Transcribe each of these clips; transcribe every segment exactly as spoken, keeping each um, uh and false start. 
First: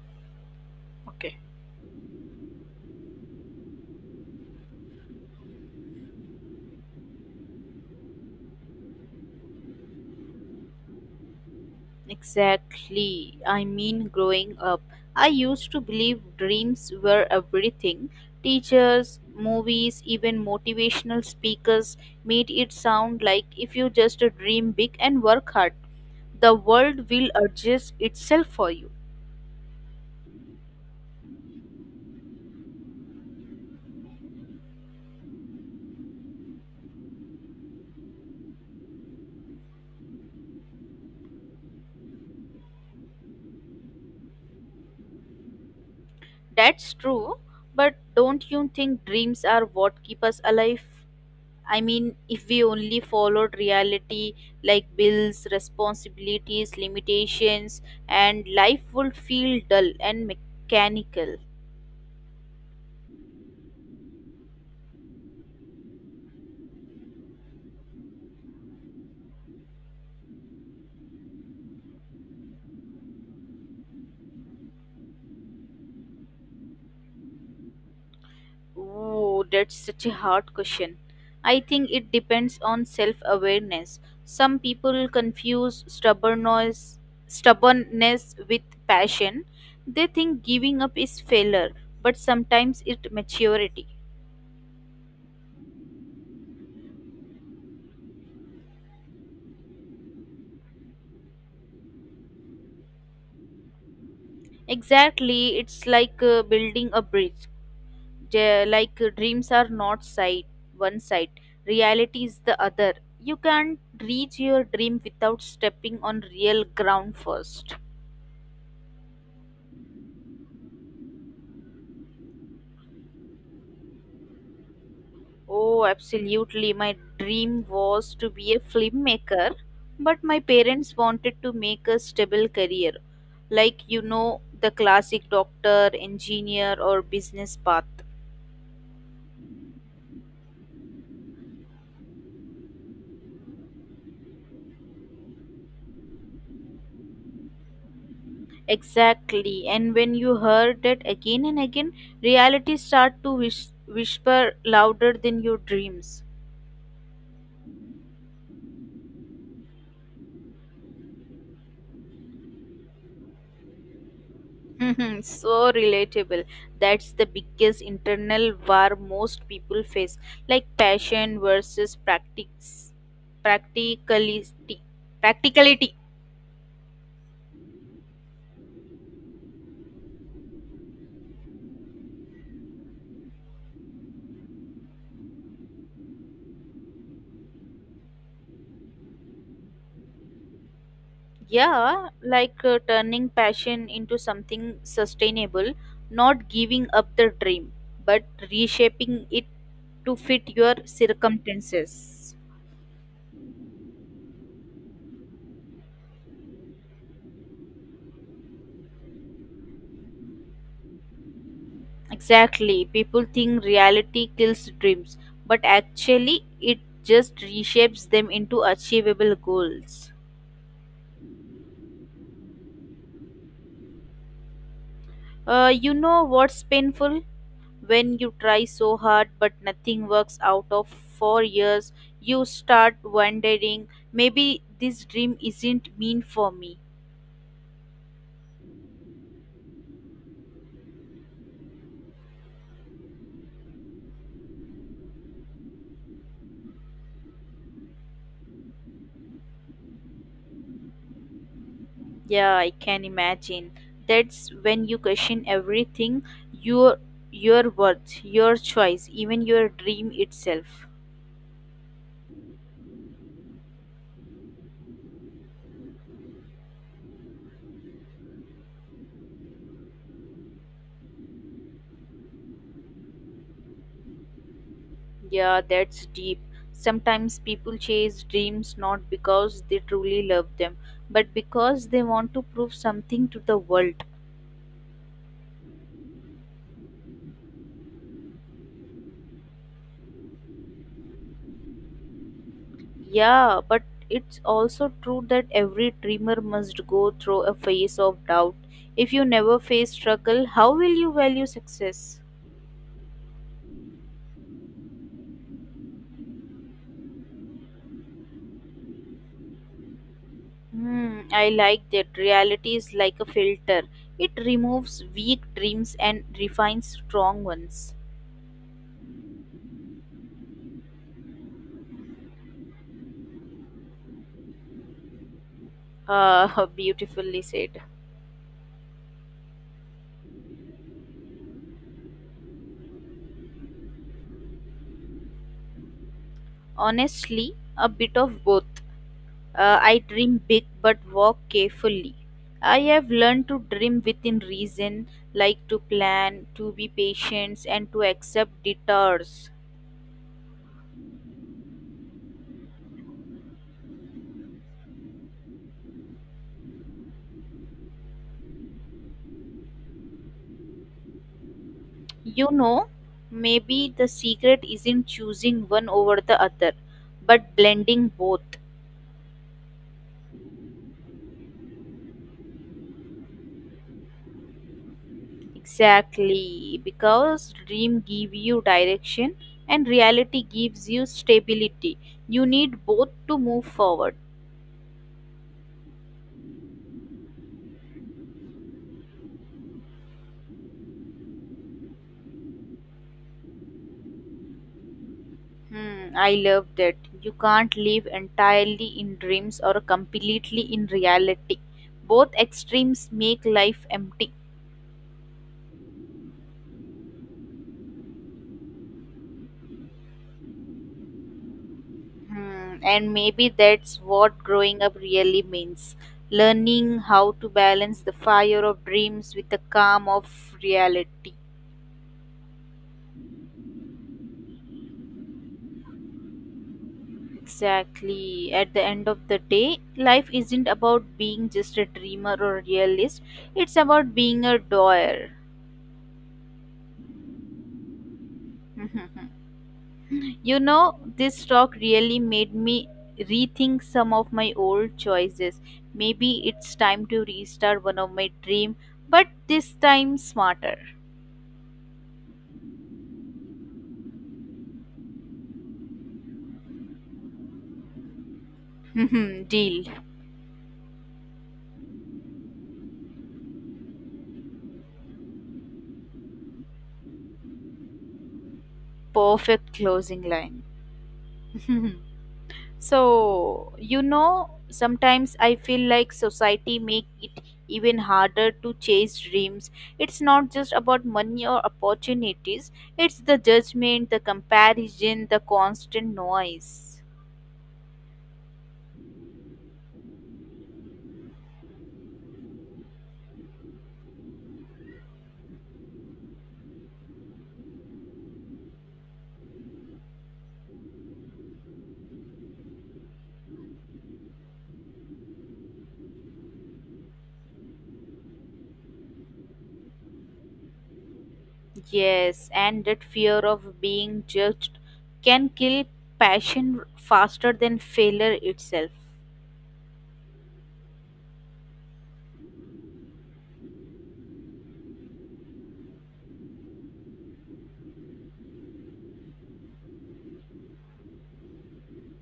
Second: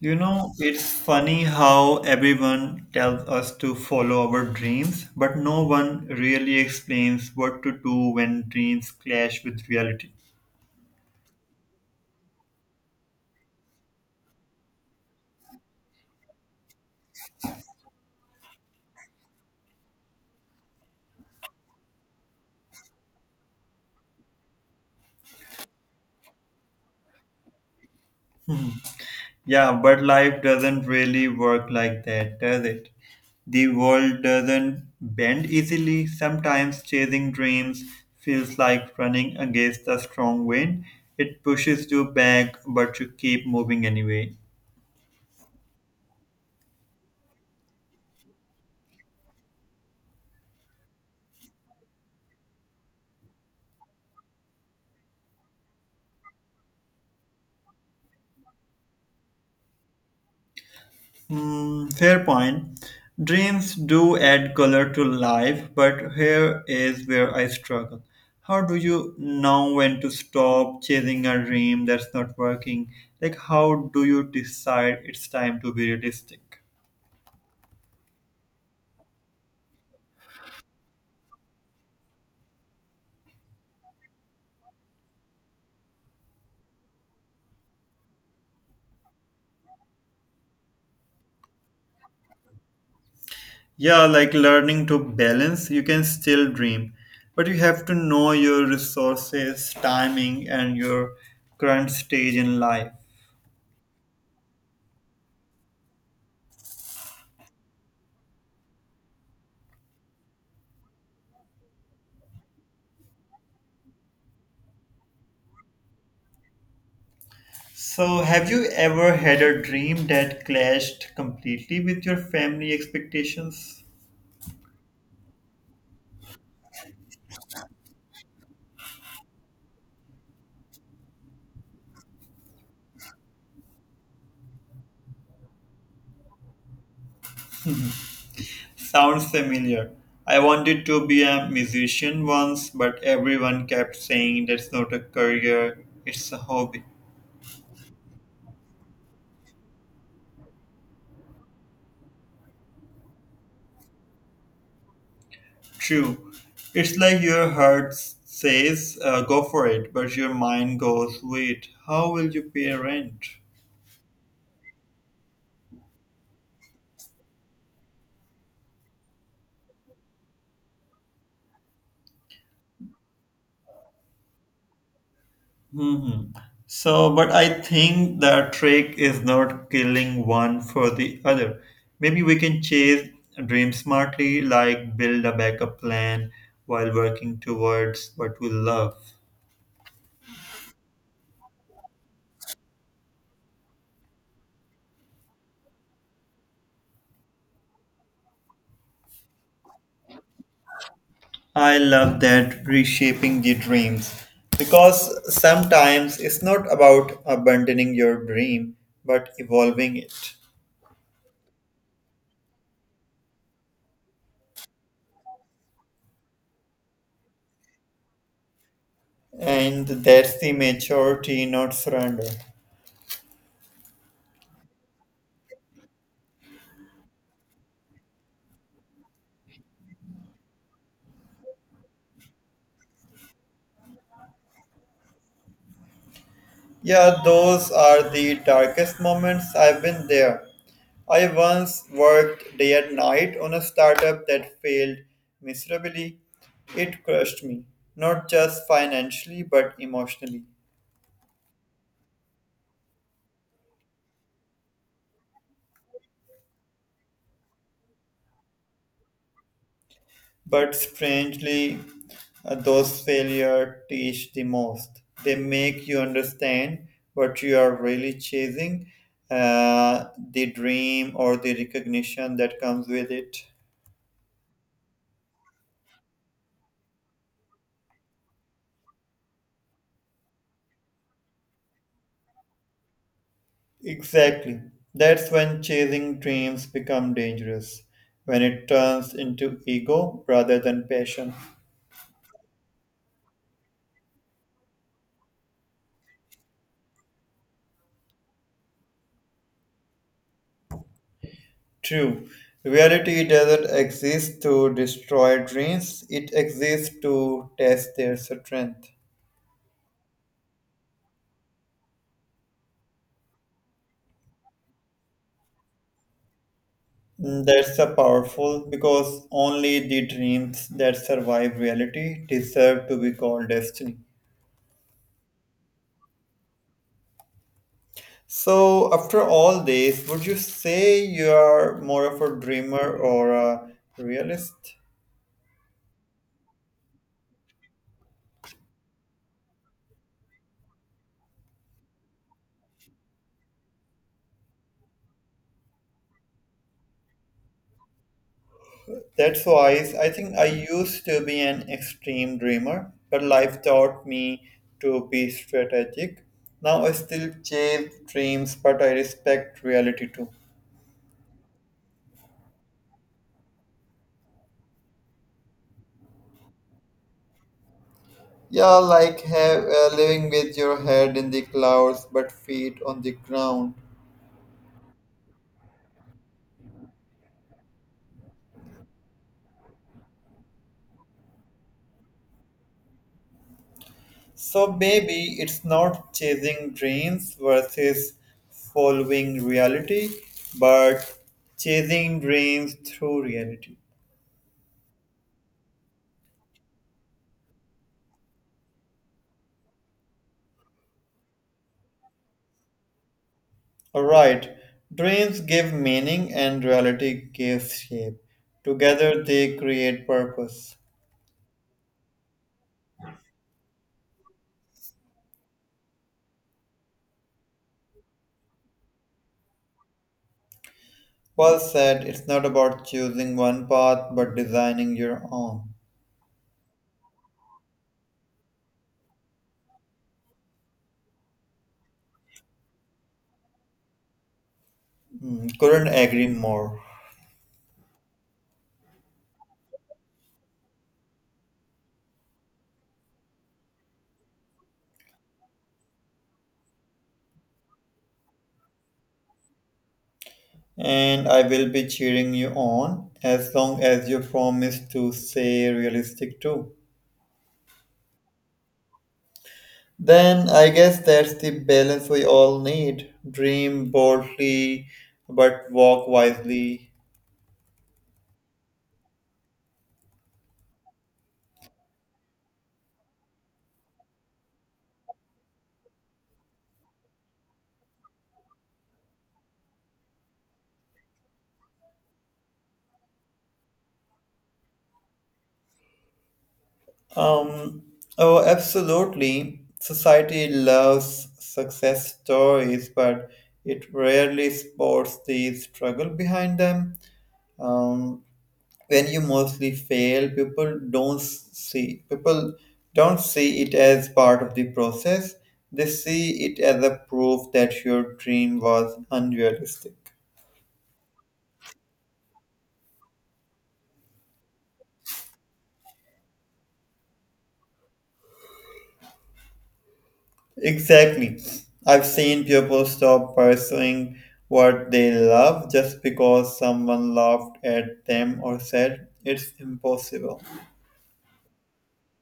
You know, it's Okay. funny how everyone tells us to follow our dreams, but no one really explains what to do when dreams clash with reality. Exactly. I mean, growing up, I used to believe dreams were everything. Teachers, movies, even motivational speakers made it sound like if you just dream big and work hard, the world will adjust itself for you. Yeah, but life doesn't really work like that, does it? The world doesn't bend easily. Sometimes chasing dreams feels like running against a strong wind. It pushes you back, but you keep moving anyway. That's true, but don't you think dreams are what keep us alive? I mean, if we only followed reality like bills, responsibilities, limitations, and life would feel dull and mechanical. Hmm, fair point. Dreams do add color to life, but here is where I struggle. How do you know when to stop chasing a dream that's not working? Like, how do you decide it's time to be realistic? Oh, that's such a hard question. I think it depends on self awareness. Some people confuse stubbornness, stubbornness with passion. They think giving up is failure, but sometimes it's maturity. Yeah, like learning to balance, you can still dream, but you have to know your resources, timing, and your current stage in life. Exactly, it's like uh, building a bridge. J- like uh, dreams are not side, one side, reality is the other. You can't reach your dream without stepping on real ground first. So, have you ever had a dream that clashed completely with your family expectations? Oh, absolutely. My dream was to be a filmmaker, but my parents wanted to make a stable career, like you know, the classic doctor, engineer, or business path. Sounds familiar. I wanted to be a musician once, but everyone kept saying that's not a career, it's a hobby. Exactly. And when you heard that again and again, reality start to whis- whisper louder than your dreams. True. It's like your heart says, uh, go for it, but your mind goes, wait, how will you pay rent? So relatable. That's the biggest internal war most people face, like passion versus practice, practicality. Practicality. hmm So, but I think the trick is not killing one for the other. Maybe we can chase dream smartly, like build a backup plan while working towards what we love. Yeah, like uh, turning passion into something sustainable, not giving up the dream, but reshaping it to fit your I love circumstances. that reshaping the dreams because sometimes it's not about abandoning your dream but evolving it. Exactly. People think reality kills dreams, but actually, it just reshapes them into achievable And goals. that's the maturity, not surrender. Uh, you know what's painful? When you try so hard but nothing works out of four years, you start wondering maybe this dream isn't mean for me. Yeah, those are the darkest moments. I've been there. I once worked day and night on a startup that failed miserably. It crushed me, not just financially but emotionally. Yeah, I can imagine. That's when you question everything, your your worth, your choice, even your dream But itself. strangely, uh, those failures teach the most. They make you understand what you are really chasing, uh, the dream or the recognition that comes with it. Yeah, that's deep. Sometimes people chase dreams not because they truly love them, but because they want to prove something to the world. Exactly. That's when chasing dreams become dangerous, when it turns into ego rather than passion. Yeah, but it's also true that every dreamer must go through a phase of doubt. If you never face struggle, how will you value success? True. Reality doesn't exist to destroy dreams, it exists to test their strength. Hmm, I like that. Reality is like a filter. It removes weak dreams and refines Mm, strong that's a ones. powerful because only the dreams that survive reality deserve to be called destiny. Ah, beautifully said. So, after all this, would you say you are more of a dreamer or a realist? Honestly, a bit of both. Uh, I dream big but work carefully. I have learned to dream within reason, like to plan, to be patient, and to accept That's detours. wise. I think I used to be an extreme dreamer, but life taught me to be strategic. Now I still chase dreams, but I respect reality too. You know, maybe the secret isn't choosing one over the other, but blending both. Yeah, like have, uh, living with your head in the clouds but feet on the ground. Exactly, because dream give you direction and reality gives you stability. You need both to move forward. So maybe it's not chasing dreams versus following reality, but chasing dreams through reality. Hmm, I love that. You can't live entirely in dreams or completely in reality. Both extremes make life empty. Right. Dreams give meaning and reality gives shape. Together they create purpose. Hmm, and maybe that's what growing up really means, learning how to balance the fire of dreams with the calm of reality. Well said, it's not about choosing one path but designing your own. Exactly. At the end of the day, life isn't about being just a dreamer or realist, it's about being a doer. Mm, couldn't agree more. You know, this talk really made me rethink some of my old choices. Maybe it's time to restart one of my dream, but this time smarter. And I will be cheering you on as long as you promise to stay realistic too. Deal. Then I guess that's the balance we all need. Dream boldly but walk wisely. Perfect closing line. So, you know, sometimes I feel like society make it even harder to chase dreams. It's not just about money or opportunities, it's the judgment, the comparison, the constant noise. Um, oh, absolutely. Society loves success stories, but it rarely supports the struggle behind them. Um, when you mostly fail, people don't see people don't see it as part of the process. They see it as a proof that your dream was unrealistic. Yes, and that fear of being judged can kill passion faster than failure itself. Exactly. I've seen people stop pursuing what they love just because someone laughed at them or said it's impossible.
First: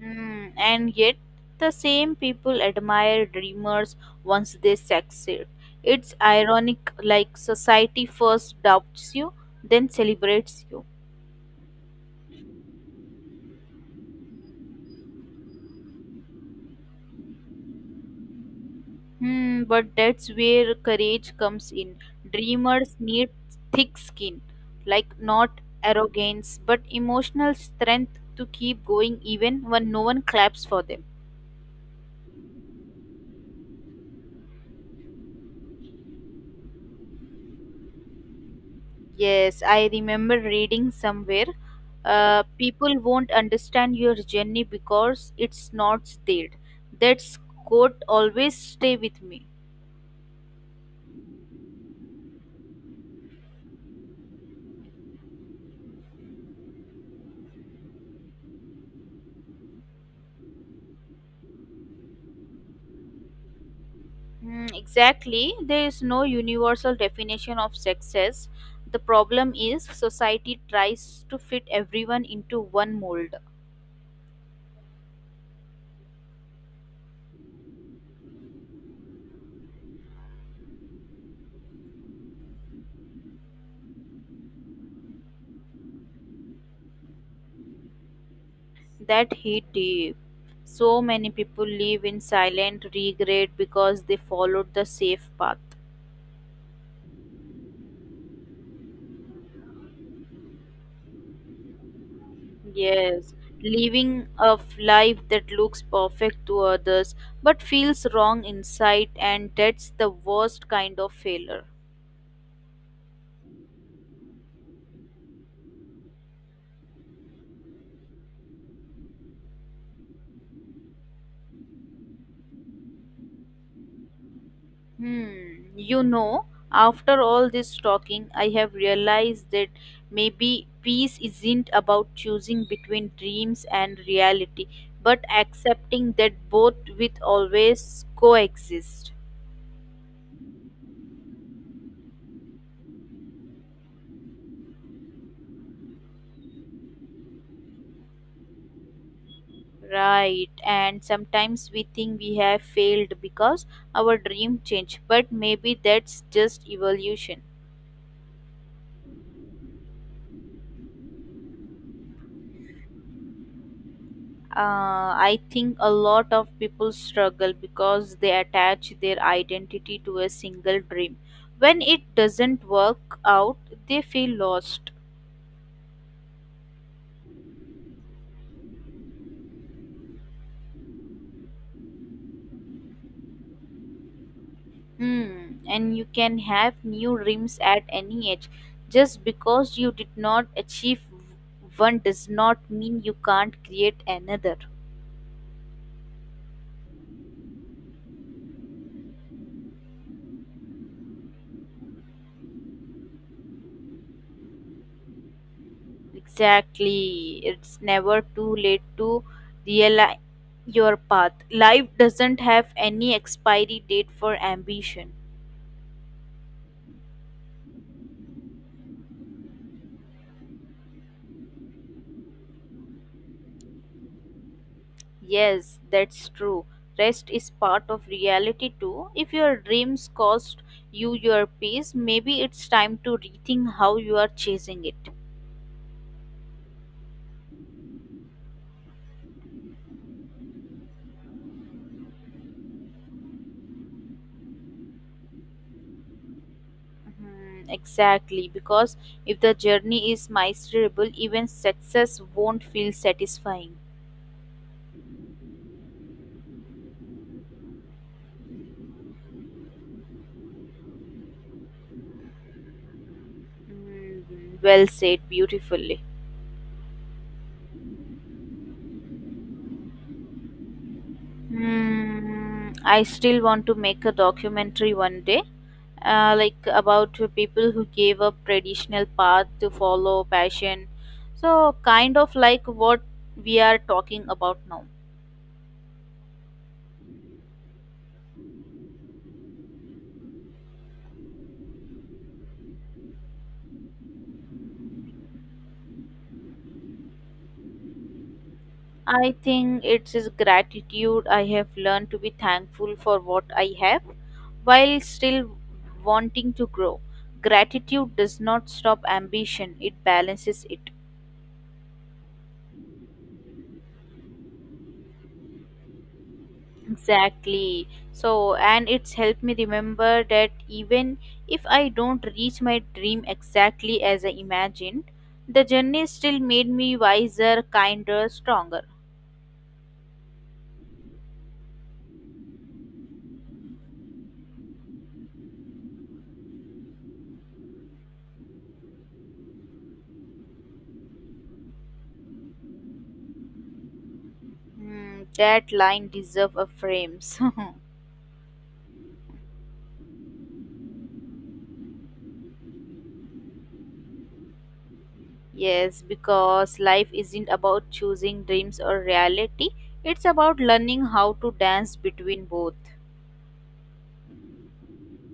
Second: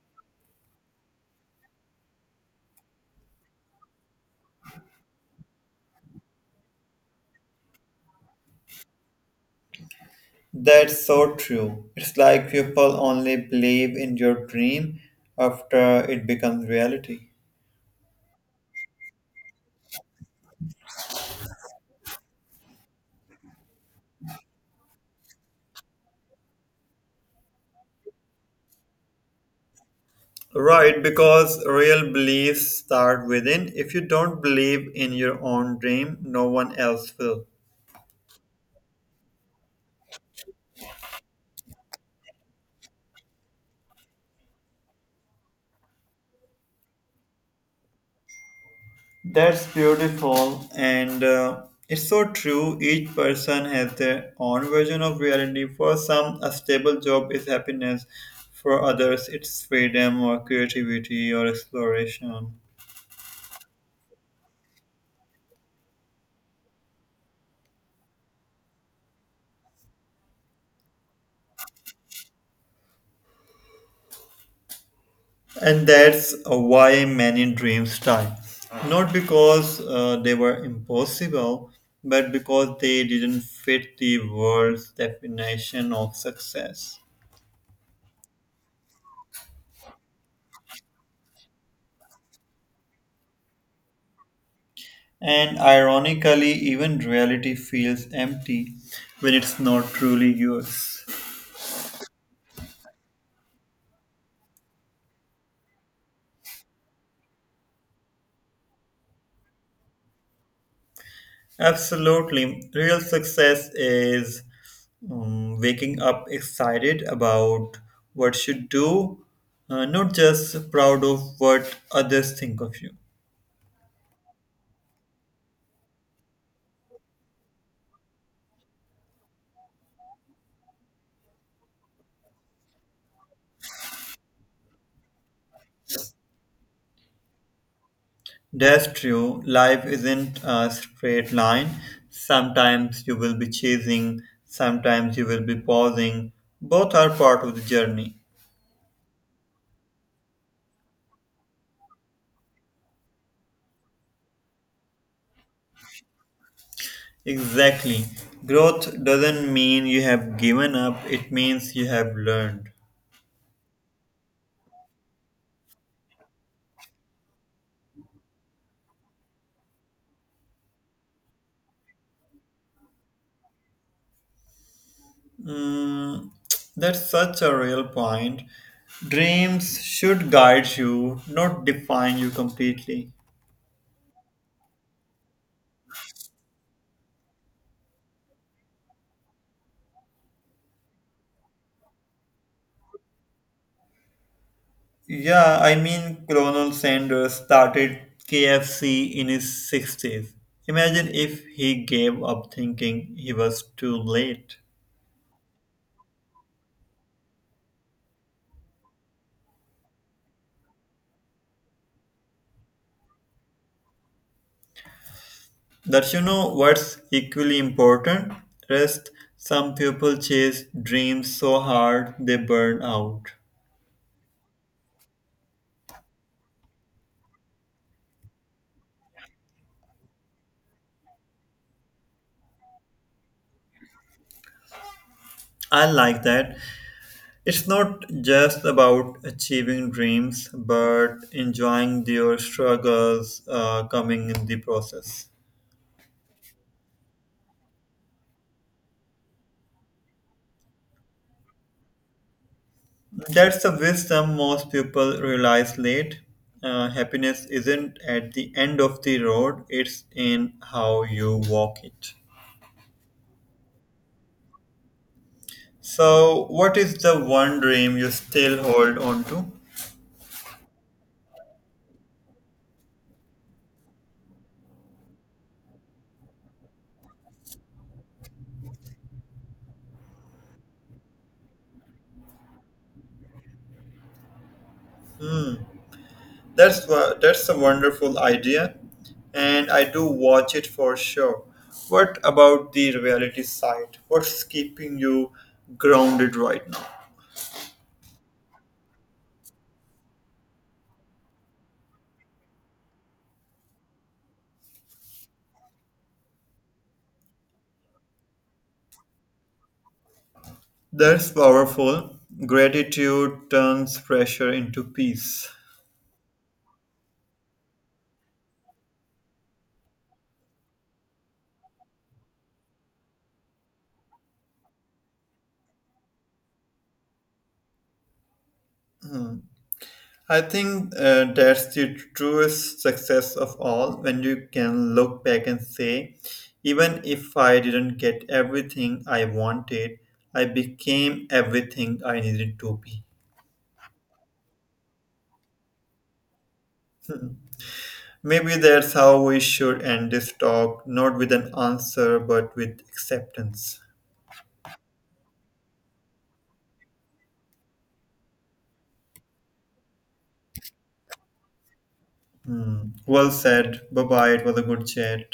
Mm, and yet, the same people admire dreamers once they succeed. It's ironic, like society first doubts you, then celebrates you. That's so true. It's like people only believe in your dream after it becomes reality. Hmm, but that's where courage comes in. Dreamers need thick skin, like not arrogance, but emotional strength to keep going even when no one claps for Right, them. because real beliefs start within. If you don't believe in your own dream, no one else will. Yes, I remember reading somewhere, uh, people won't understand your journey because it's not stated. That quote always stay with me. That's beautiful, and uh, it's so true. Each person has their own version of reality. For some, a stable job is happiness; for others, it's freedom or creativity or exploration. Mm, exactly. There is no universal definition of success. The problem is society tries to fit everyone into one mold. And that's uh, why many dreams die. Not because uh, they were impossible, but because they didn't fit the world's definition of success. That hit deep. So many people live in silent regret because they followed the safe And path. ironically, even reality feels empty when it's not truly yours. Yes, living a f- life that looks perfect to others but feels wrong inside, and that's the worst kind of failure. Absolutely. Real success is um, waking up excited about what you do, uh, not just proud of what others think of you. Hmm, you know, after all this talking, I have realized that maybe peace isn't about choosing between dreams and reality, but accepting that both with always That's coexist. true. Life isn't a straight line. Sometimes you will be chasing, sometimes you will be pausing. Both are part of the journey. Right, and sometimes we think we have failed because our dream changed, but maybe that's just evolution. Exactly. Growth doesn't mean you have given up, it means you have learned. uh, I think a lot of people struggle because they attach their identity to a single dream. When it doesn't work out, they feel lost. Mm, that's such a real point. Dreams should guide you, not define you completely. Hmm. And you can have new dreams at any age. Just because you did not achieve one does not mean you can't create another. Yeah, I mean, Colonel Sanders started K F C in his sixties. Imagine if he gave up thinking he was too late. Exactly. It's never too late to realize your path. Life doesn't have any expiry date for ambition. That you know what's equally important? Rest. Some people chase dreams so hard they burn out. Yes, that's true. Rest is part of reality too. If your dreams cost you your peace, maybe it's time to rethink how you are chasing it. I like that. It's not just about achieving dreams, but enjoying your struggles uh, coming in the process. Hmm, exactly, because if the journey is miserable, even success won't feel That's the satisfying. wisdom most people realize late. Uh, happiness isn't at the end of the road, it's in how you walk it. Mm, well said, beautifully. So, what is the one dream you still hold on to? Hmm, I still want to make a documentary one day, uh, like about people who gave up traditional path to follow passion, so kind of like what we are talking about now. That's wa- that's a wonderful idea, and I do watch it for sure. What about the reality side? What's keeping you grounded right now? I think it's is gratitude. I have learned to be thankful for what I have while still wanting to grow. Gratitude does not stop ambition, it balances it. That's powerful. Gratitude turns pressure into peace. Exactly. So, and it's helped me remember that even if I don't reach my dream exactly as I imagined, the journey still made me wiser, kinder, stronger. I think uh, that's the truest success of all. When you can look back and say, even if I didn't get everything I wanted, I became everything I needed to be. Hmm, that line deserves a frame. Maybe that's how we should end this talk, not with an answer, but with acceptance. Yes, because life isn't about choosing dreams or reality. It's about learning how to dance between both. Hmm. Well said. Bye bye. It was a good chat.